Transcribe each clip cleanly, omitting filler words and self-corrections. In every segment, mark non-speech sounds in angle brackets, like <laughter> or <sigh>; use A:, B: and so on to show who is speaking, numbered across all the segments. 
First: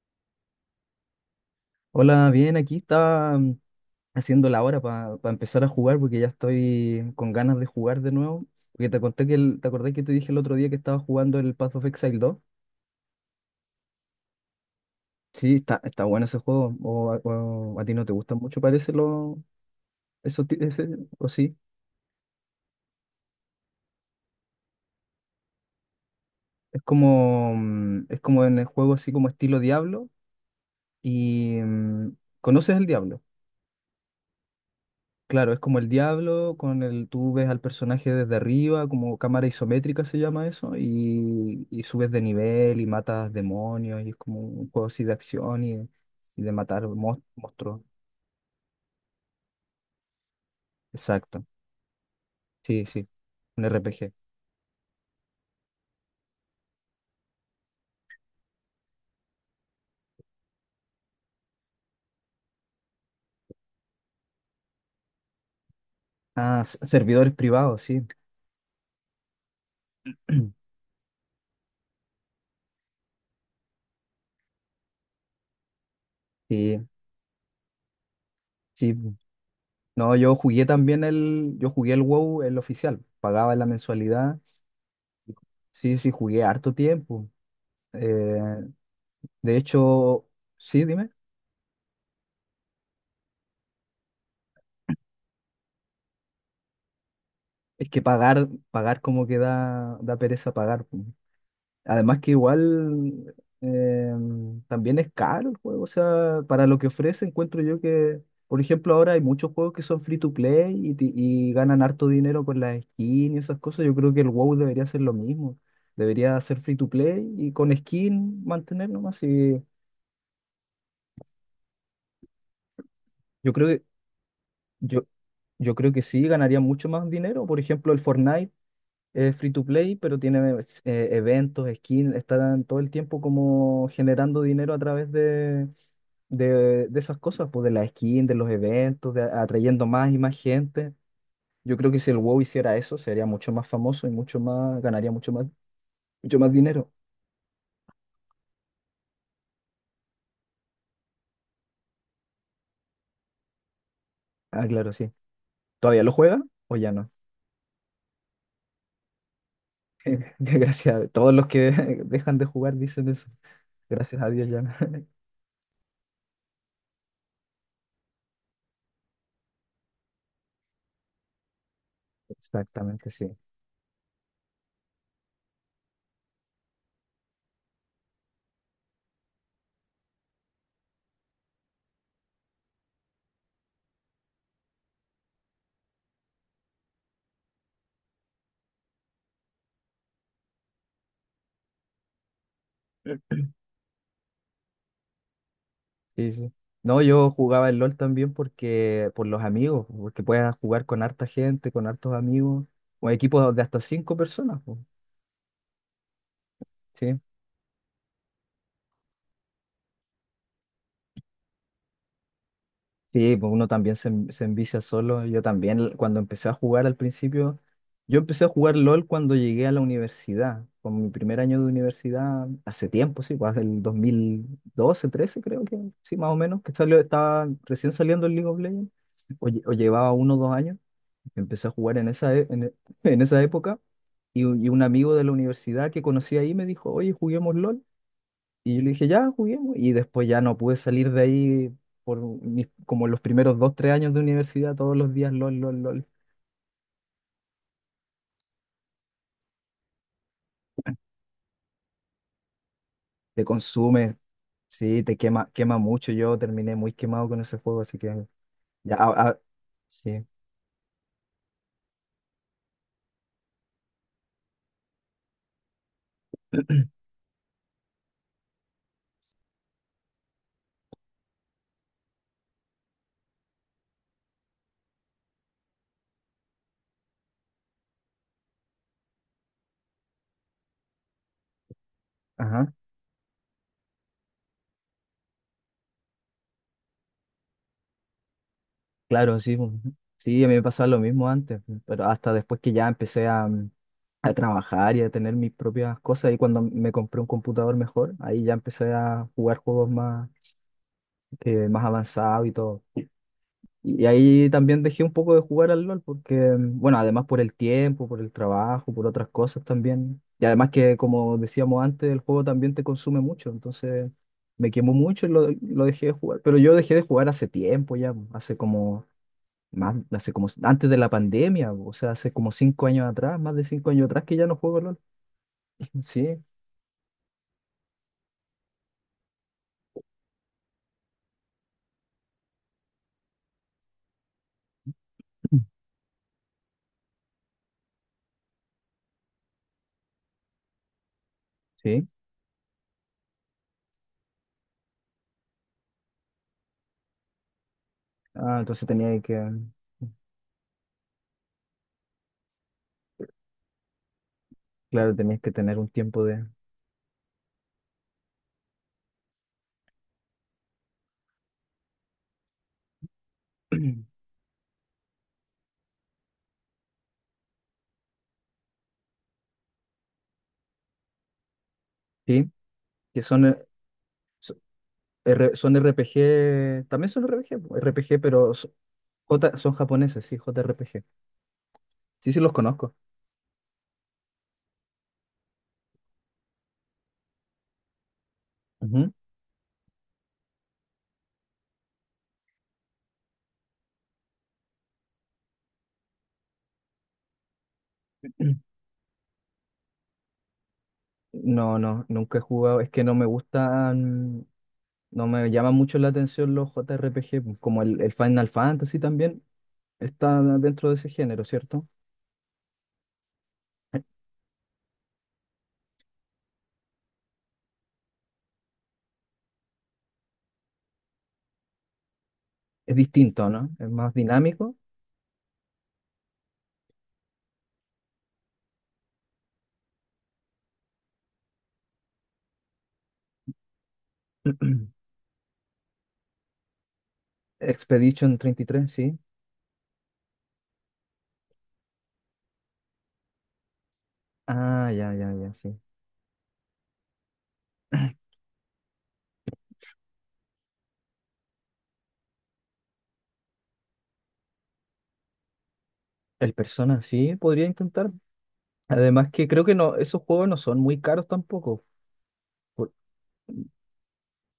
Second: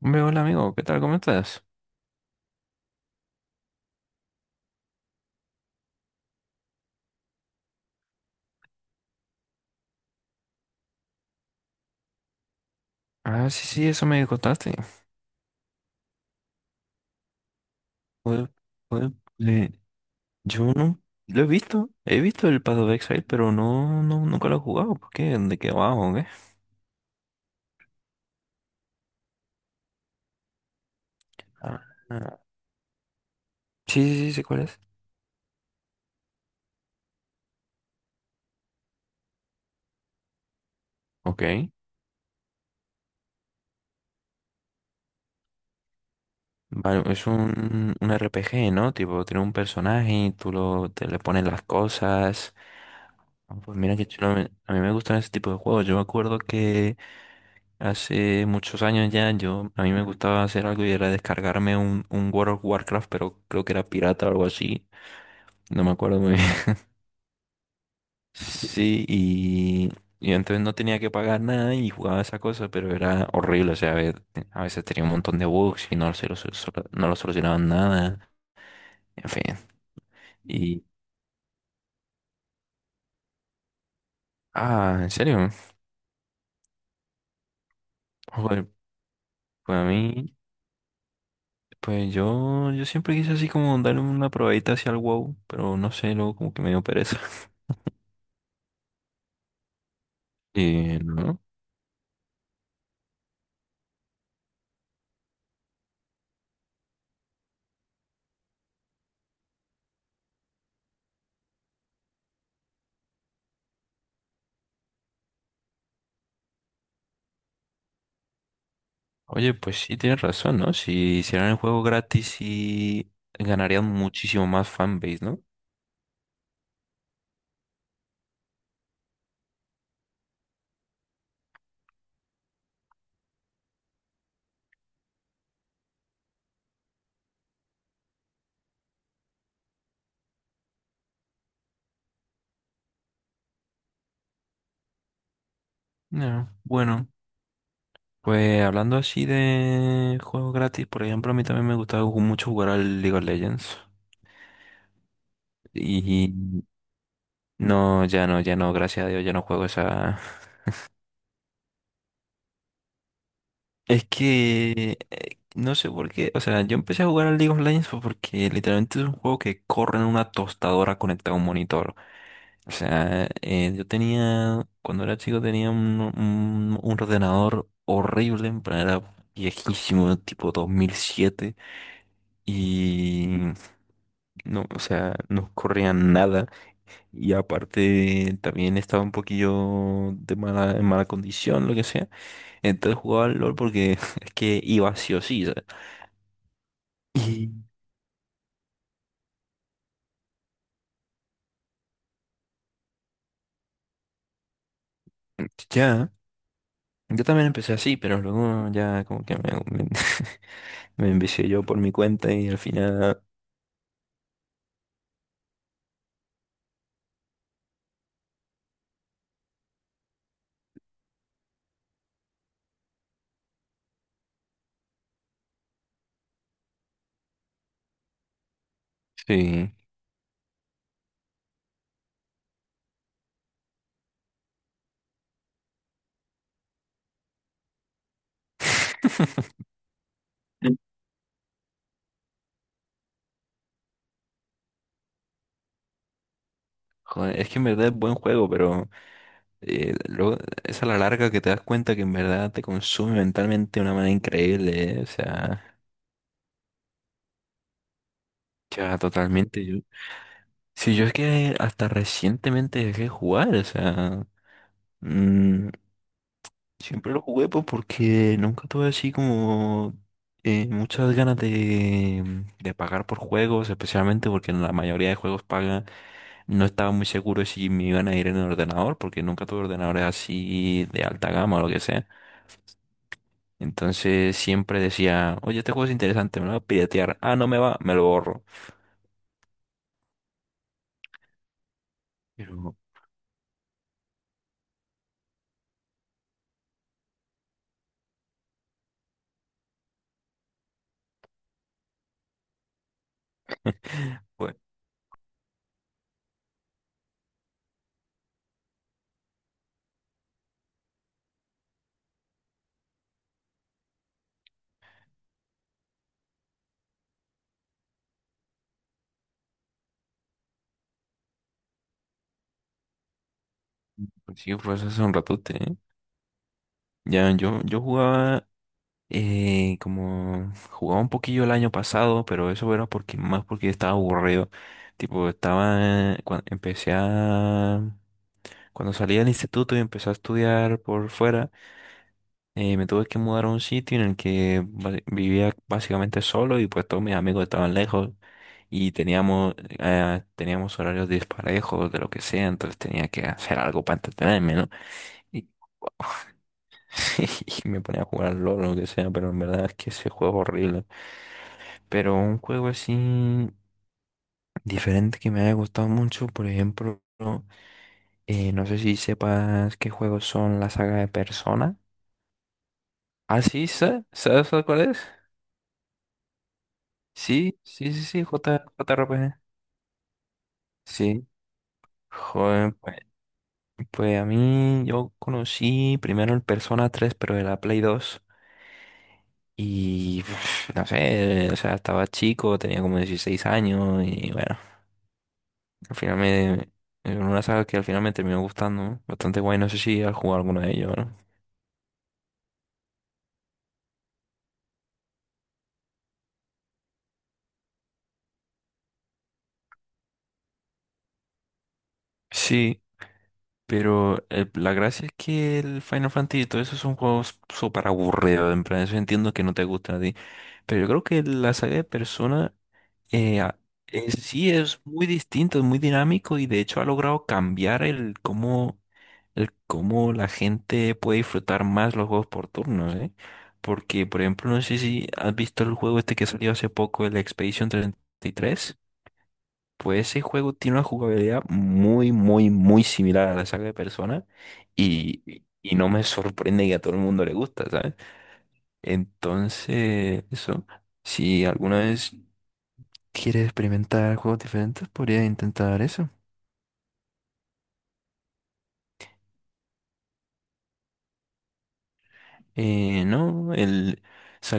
A: Hombre, hola amigo, ¿qué tal? ¿Cómo estás?
B: Hola, bien, aquí estaba haciendo la hora para empezar a jugar porque ya estoy con ganas de jugar de nuevo. Porque te conté que te acordé que te dije el otro día que estaba jugando el Path of Exile 2.
A: Ah, sí, sí, eso me contaste.
B: Sí, está bueno ese juego. O, a ti no te gusta
A: Joder,
B: mucho, parece
A: joder,
B: lo,
A: le-
B: eso,
A: yo no
B: o
A: lo
B: sí.
A: he visto el Path of Exile, pero no, no, nunca lo he jugado. ¿Por qué? ¿De qué va o qué?
B: Es como, en el juego así como estilo Diablo. Y
A: Ah, ah,
B: ¿conoces el Diablo?
A: sí, sí, sí, sé cuál es.
B: Claro, es como el Diablo, con el, tú ves al personaje desde arriba, como cámara isométrica se llama eso, y,
A: Ok.
B: y subes de nivel y matas demonios, y es como un juego así de acción y de matar
A: Vale, es
B: monstruos.
A: un RPG, ¿no? Tipo, tiene un personaje y tú lo, te le
B: Exacto,
A: pones las cosas.
B: sí, sí,
A: Ah,
B: un
A: pues mira qué
B: RPG.
A: chulo, a mí me gustan ese tipo de juegos. Yo me acuerdo que hace muchos años ya, yo, a mí me gustaba hacer algo y era descargarme un World of Warcraft, pero creo que era pirata o algo así. No me acuerdo muy bien.
B: Ah,
A: <laughs>
B: servidores privados, sí.
A: Sí, y entonces
B: <clears throat>
A: no tenía que pagar nada y jugaba esa cosa, pero era horrible. O sea, a ver, a veces tenía un montón de bugs y no, se lo,
B: Sí,
A: no lo solucionaban nada.
B: sí.
A: En fin.
B: No, yo jugué
A: Y,
B: también yo jugué el WoW, el oficial, pagaba la mensualidad.
A: ah, ¿en serio?
B: Sí, sí, jugué harto tiempo. Eh,
A: Joder,
B: de
A: pues a
B: hecho,
A: mí,
B: sí, dime.
A: pues yo siempre quise así como darle una probadita hacia el WoW, pero no sé, luego como que me dio pereza. <laughs>
B: Es que pagar como que da pereza pagar, po.
A: Y, ¿no?
B: Además que igual eh, también es caro el juego. O sea, para lo que ofrece encuentro yo que, por ejemplo, ahora hay muchos juegos que son free to play y ganan harto dinero con las skins y esas cosas. Yo creo que el WoW debería ser lo mismo. Debería ser free to play y con skin mantener nomás.
A: Oye,
B: Y
A: pues sí, tienes razón, ¿no? Si hicieran el juego gratis, sí
B: yo creo que,
A: ganarían muchísimo más
B: yo,
A: fanbase, ¿no?
B: yo creo que sí ganaría mucho más dinero. Por ejemplo, el Fortnite. Es free to play, pero tiene eventos, skins, están todo el tiempo como generando dinero a través de esas cosas, pues de las skins, de los eventos, de, atrayendo más y más gente. Yo creo que si el WoW hiciera eso, sería mucho más famoso y ganaría mucho más
A: Ya,
B: dinero.
A: bueno, pues hablando así de juegos gratis, por ejemplo, a mí también me gustaba mucho jugar al League of Legends.
B: Ah, claro, sí. ¿Todavía lo
A: Y
B: juega o ya no?
A: no, ya no, ya no, gracias a Dios, ya no juego esa...
B: <laughs> Gracias a todos los que <laughs> dejan de jugar dicen eso. Gracias a Dios ya no. <laughs>
A: No sé por qué, o sea, yo empecé a jugar al League of Legends fue porque literalmente es un juego que corre en una tostadora conectada a un monitor. O
B: Exactamente,
A: sea,
B: sí.
A: yo tenía, cuando era chico tenía un, un ordenador horrible, en plan era viejísimo, tipo 2007, y no, o sea, no corría nada, y aparte también estaba un poquillo de mala, en mala condición, lo que sea, entonces jugaba al LOL porque <laughs> es que iba sí o sí, ¿sabes?
B: Sí, sí. No, yo
A: Y
B: jugaba el LOL también porque por los amigos, porque puedes jugar con harta gente, con hartos amigos, o equipos de hasta cinco personas, po.
A: ya,
B: Sí.
A: yo también empecé así, pero luego ya como que me, me- <laughs> me envicié yo por mi cuenta y al final
B: Sí, pues uno también se envicia solo. Yo también cuando empecé a jugar al principio, yo empecé a jugar LOL cuando llegué a la universidad, con mi primer año de universidad, hace tiempo, sí, pues el 2012, 13 creo que, sí, más o menos, que salió, estaba recién saliendo el League of Legends, o, o
A: sí.
B: llevaba 1 o 2 años. Empecé a jugar en esa, e- en, e- <laughs> en esa época y un amigo de la universidad que conocí ahí me dijo, oye, juguemos LOL. Y yo le dije, ya,
A: <laughs>
B: juguemos. Y después ya no pude salir de ahí por como los primeros 2, 3 años de universidad, todos los días LOL, LOL, LOL.
A: Joder, es que en verdad es buen juego, pero luego es a la larga que te das cuenta que en verdad te consume
B: Te
A: mentalmente de una manera
B: consume,
A: increíble, ¿eh?
B: sí,
A: O
B: te quema, quema
A: sea,
B: mucho. Yo terminé muy quemado con ese juego, así que ya,
A: ya totalmente. Yo,
B: sí.
A: sí, yo es que hasta recientemente dejé de jugar, o sea, mm, siempre lo jugué pues porque nunca tuve así como muchas ganas de pagar por juegos, especialmente porque la mayoría de juegos pagan. No estaba muy seguro si me iban a ir en el ordenador, porque nunca tuve ordenadores así de alta gama o lo que sea.
B: Ajá,
A: Entonces siempre decía, oye, este juego es interesante, me lo voy a piratear. Ah, no me va, me lo borro.
B: claro, sí, pues. Sí, a mí me pasaba lo mismo antes, pero hasta
A: Pero,
B: después que ya empecé a trabajar y a tener mis propias cosas. Y cuando me compré un computador mejor, ahí ya empecé a jugar juegos más avanzados y todo. Y
A: <laughs>
B: ahí
A: pues,
B: también dejé un poco de jugar al LOL porque, bueno, además por el tiempo, por el trabajo, por otras cosas también. Y además que, como decíamos antes, el juego también te consume mucho. Entonces me quemó mucho y lo dejé de jugar. Pero yo dejé de jugar hace tiempo ya, hace como antes de la pandemia, o sea, hace como 5 años atrás, más de 5 años atrás que
A: pues
B: ya
A: sí,
B: no juego
A: pues
B: LOL.
A: hace un ratote, ¿eh?
B: <laughs> Sí.
A: Ya, yo jugaba, como, jugaba un poquillo el año pasado, pero eso era porque, más porque estaba aburrido. Tipo, estaba, cuando empecé a, cuando salí del instituto y empecé a estudiar por fuera.
B: Sí.
A: Me tuve que mudar a un sitio en el que vivía básicamente solo y pues todos mis amigos estaban lejos
B: Ah, entonces
A: y
B: tenía que,
A: teníamos, teníamos horarios disparejos de lo que sea, entonces tenía que hacer algo para entretenerme, ¿no?
B: claro, tenías
A: Y,
B: que tener un tiempo de...
A: <laughs> y me ponía a jugar LOL o lo que sea, pero en verdad es que ese juego es horrible. Pero un juego así
B: <clears throat>
A: diferente que me haya gustado mucho, por ejemplo, no sé si sepas qué juegos son la saga de Persona.
B: Sí, que
A: Ah,
B: son,
A: sí, ¿sabes? ¿Sabes
B: so-
A: cuál es?
B: son R P G, también son R P
A: Sí,
B: G,
A: sí, sí, sí,
B: Pero
A: J, JRPG.
B: Son japoneses, sí, J R P G.
A: Sí,
B: Sí, sí, los
A: joder,
B: conozco.
A: pues, pues a mí yo conocí primero el Persona 3 pero de la Play dos.
B: Ujú.
A: Y <sniffs> no sé, o sea, estaba chico, tenía como 16 años y bueno, al final me... Es una saga que al final me terminó gustando,
B: <clears throat>
A: ¿no? Bastante guay, no sé si has jugado alguno de ellos, ¿no?
B: No, no, nunca he jugado, es que no me gustan, no me llaman mucho la atención los J R JRPG, po, como el Final Fantasy también está dentro de ese género, ¿cierto?
A: Sí, pero la gracia es que el Final Fantasy y todo eso son juegos súper aburridos. En plan, eso entiendo que no te gusta a ti. Pero yo creo que la saga de Persona
B: Es
A: eh,
B: distinto,
A: a-
B: ¿no? Es más
A: sí
B: dinámico.
A: es muy distinto, es muy dinámico y de hecho ha logrado cambiar el cómo la gente puede disfrutar más los juegos por turnos, ¿eh? Porque, por ejemplo, no sé si
B: <clears throat>
A: has visto el juego este que salió hace poco, el Expedition
B: Expedition treinta y
A: 33.
B: tres, sí.
A: Pues ese juego tiene una jugabilidad muy, muy, muy similar a la saga de Persona
B: Ah, ya, ya, ya,
A: y
B: sí.
A: no me sorprende que a todo el mundo le gusta, ¿sabes? Entonces, eso, si alguna vez quieres experimentar juegos diferentes, podría intentar eso.
B: El Persona sí podría intentar. Además que creo que no, esos juegos no son muy caros tampoco. Por-
A: No, el,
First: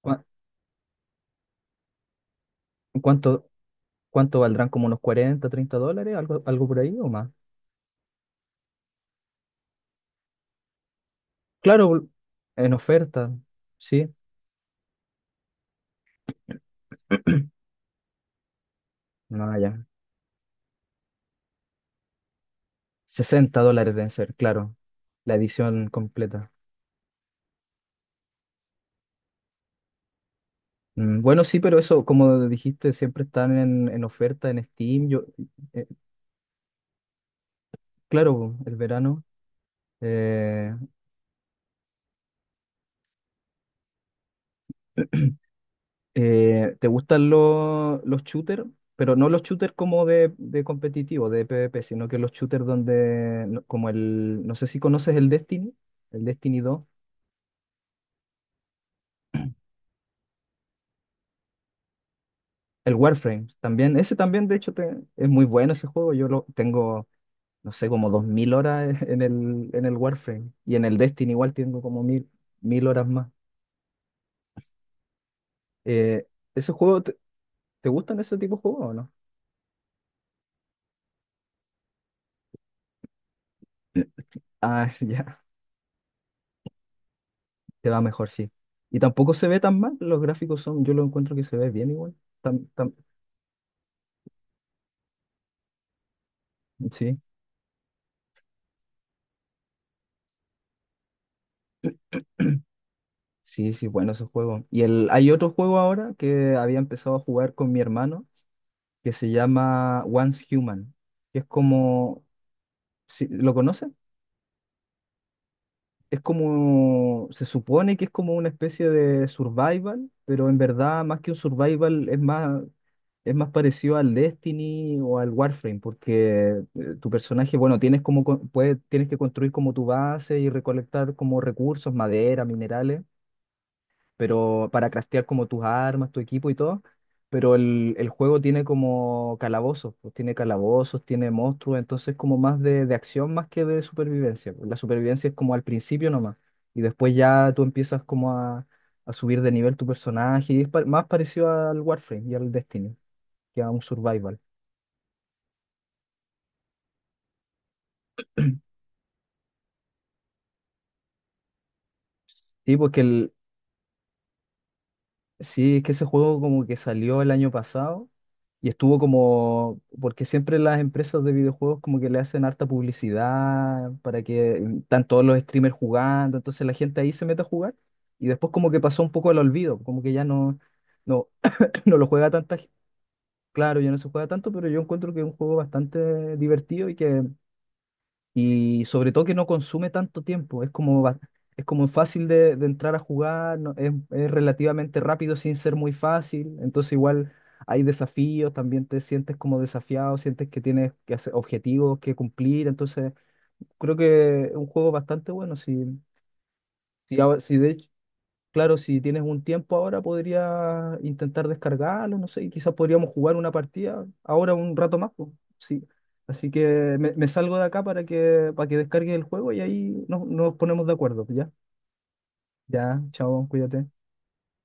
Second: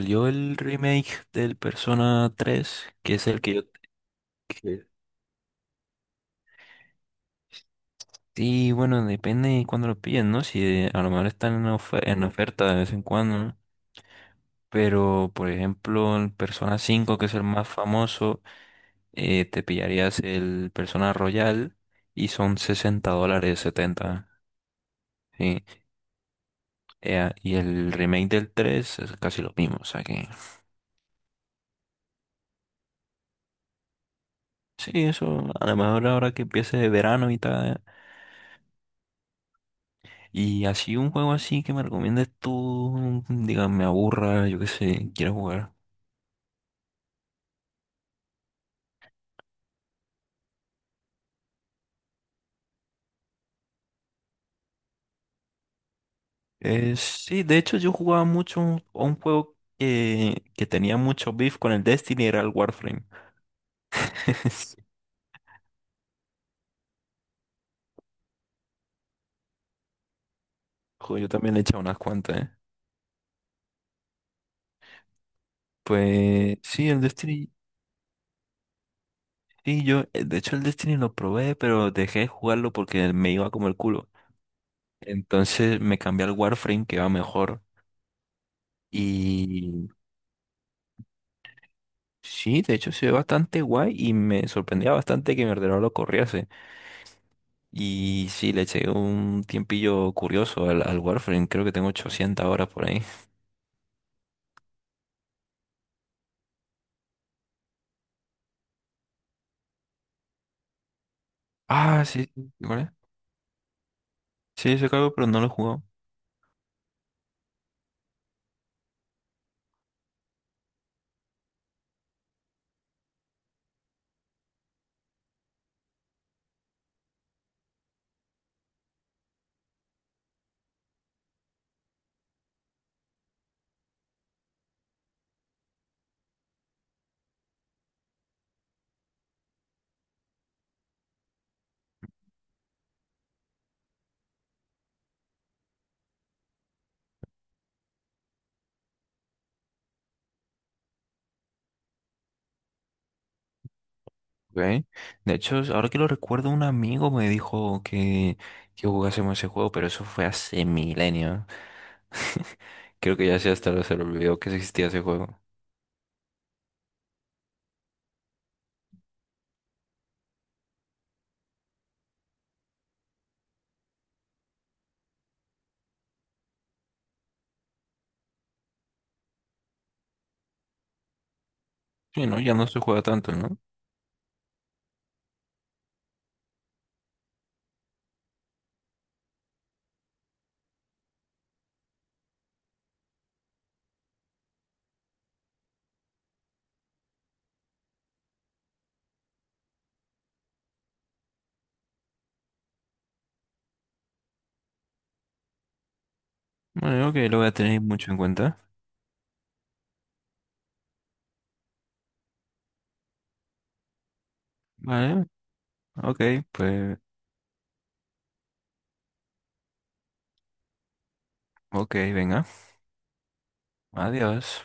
B: ¿cua-
A: el remake del Persona 3, que es el
B: ¿Cuánto,
A: que yo...
B: cuánto valdrán? ¿Como
A: que-
B: unos 40, 30 dólares? ¿Algo por ahí o más?
A: Sí, bueno, depende de cuándo lo pillen, ¿no? Si a lo mejor están en,
B: Claro,
A: en oferta
B: en
A: de vez en
B: oferta,
A: cuando, ¿no?
B: sí.
A: Pero, por ejemplo, en Persona 5, que es el
B: <clears throat>
A: más famoso,
B: No,
A: te
B: ya.
A: pillarías el Persona Royal y son 60
B: sesenta
A: dólares,
B: dólares deben
A: setenta.
B: ser, claro. La
A: Sí.
B: edición completa.
A: Y el remake del 3 es casi lo mismo. O sea que,
B: Bueno, sí, pero eso, como dijiste, siempre están en, oferta en
A: sí,
B: Steam. Yo,
A: eso a lo
B: eh,
A: mejor ahora que empiece de verano y tal.
B: claro, el verano.
A: Y
B: eh,
A: así un juego así que me recomiendes tú, diga, me aburra, yo qué sé, quiero
B: <clears throat>
A: jugar.
B: ¿Te gustan los shooters? Pero no los shooters como de competitivo, de PvP, sino que los shooters donde, como el, no sé si conoces el Destiny, el Destiny 2,
A: Sí, de hecho yo jugaba mucho a un juego que tenía mucho beef con el Destiny, era el
B: el
A: Warframe.
B: Warframe, también, ese también de hecho
A: <laughs>
B: es muy bueno ese juego, yo lo tengo, no sé, como 2.000 horas <laughs> en el Warframe, y en el
A: Joder, yo
B: Destiny igual
A: también le he echado
B: tengo
A: unas
B: como mil
A: cuantas, ¿eh?
B: mil horas más. Eh,
A: Pues
B: ¿Ese
A: sí, el
B: juego, te,
A: Destiny.
B: te gustan ese tipo de juegos o no?
A: Sí, yo, de hecho, el Destiny lo probé, pero dejé de jugarlo porque me iba como el culo.
B: <clears throat> Ah, <laughs> ya.
A: Entonces me cambié al Warframe, que va mejor.
B: Te va mejor, sí. Y tampoco se ve tan
A: Y
B: mal, los gráficos son, yo lo encuentro que se ve bien igual.
A: sí,
B: Tam-
A: de hecho,
B: tam-
A: se ve bastante guay y me sorprendía bastante que mi ordenador lo corriese.
B: sí,
A: Y sí, le eché un tiempillo curioso al, al Warframe. Creo que tengo 800 horas por ahí.
B: sí, sí, bueno ese juego. Y el, hay otro juego ahora que había empezado a jugar con mi hermano, que se llama Once Human, que es
A: Ah,
B: como,
A: sí, sí, ¿cuál es?
B: si ¿lo conoces?
A: Sí, se cargo, pero no lo he jugado.
B: Es como, se supone que es como una especie de survival, pero en verdad más que un survival es más parecido al Destiny o al Warframe, porque tu personaje, bueno, tienes como, tienes que construir como tu base y recolectar como recursos, madera, minerales, pero para craftear como tus armas, tu equipo y todo. Pero el juego tiene como calabozos, pues tiene calabozos, tiene monstruos, entonces como más de acción más que de supervivencia, pues. La supervivencia es como al principio nomás, y después ya tú empiezas como a subir de nivel tu personaje, y es más parecido al Warframe y al Destiny, que a un survival.
A: Okay. De hecho, ahora que lo recuerdo, un amigo me dijo que jugásemos ese juego, pero eso fue hace milenio.
B: Sí, porque
A: <laughs> Creo que
B: el...
A: ya se hasta se le olvidó que existía ese juego.
B: Sí, es que ese juego como que salió el año pasado y estuvo como, porque siempre las empresas de videojuegos como que le hacen harta publicidad para que están todos los streamers jugando, entonces la gente ahí se mete a jugar y después como que pasó un poco al olvido, como que ya no, <clears throat> no lo
A: Sí,
B: juega
A: no, ya
B: tanta
A: no
B: gente,
A: se juega tanto, ¿no?
B: claro, ya no se juega tanto, pero yo encuentro que es un juego bastante divertido y que y sobre todo que no consume tanto tiempo, es como, es como fácil de entrar a jugar, es relativamente rápido sin ser muy fácil, entonces igual hay desafíos, también te sientes como desafiado, sientes que tienes que hacer objetivos que cumplir, entonces creo que es un juego bastante bueno. Si,
A: Bueno, ok,
B: si,
A: lo
B: ahora-
A: voy a
B: si de,
A: tener mucho en cuenta.
B: Claro, si tienes un tiempo ahora, podría intentar descargarlo, no sé, y quizás podríamos jugar una partida ahora un rato más,
A: Vale,
B: pues, sí.
A: ok,
B: Así que
A: pues,
B: me salgo de acá para que descargue el juego y ahí nos, nos ponemos de acuerdo, ¿ya?
A: ok, venga,
B: Ya, chao, cuídate.
A: adiós.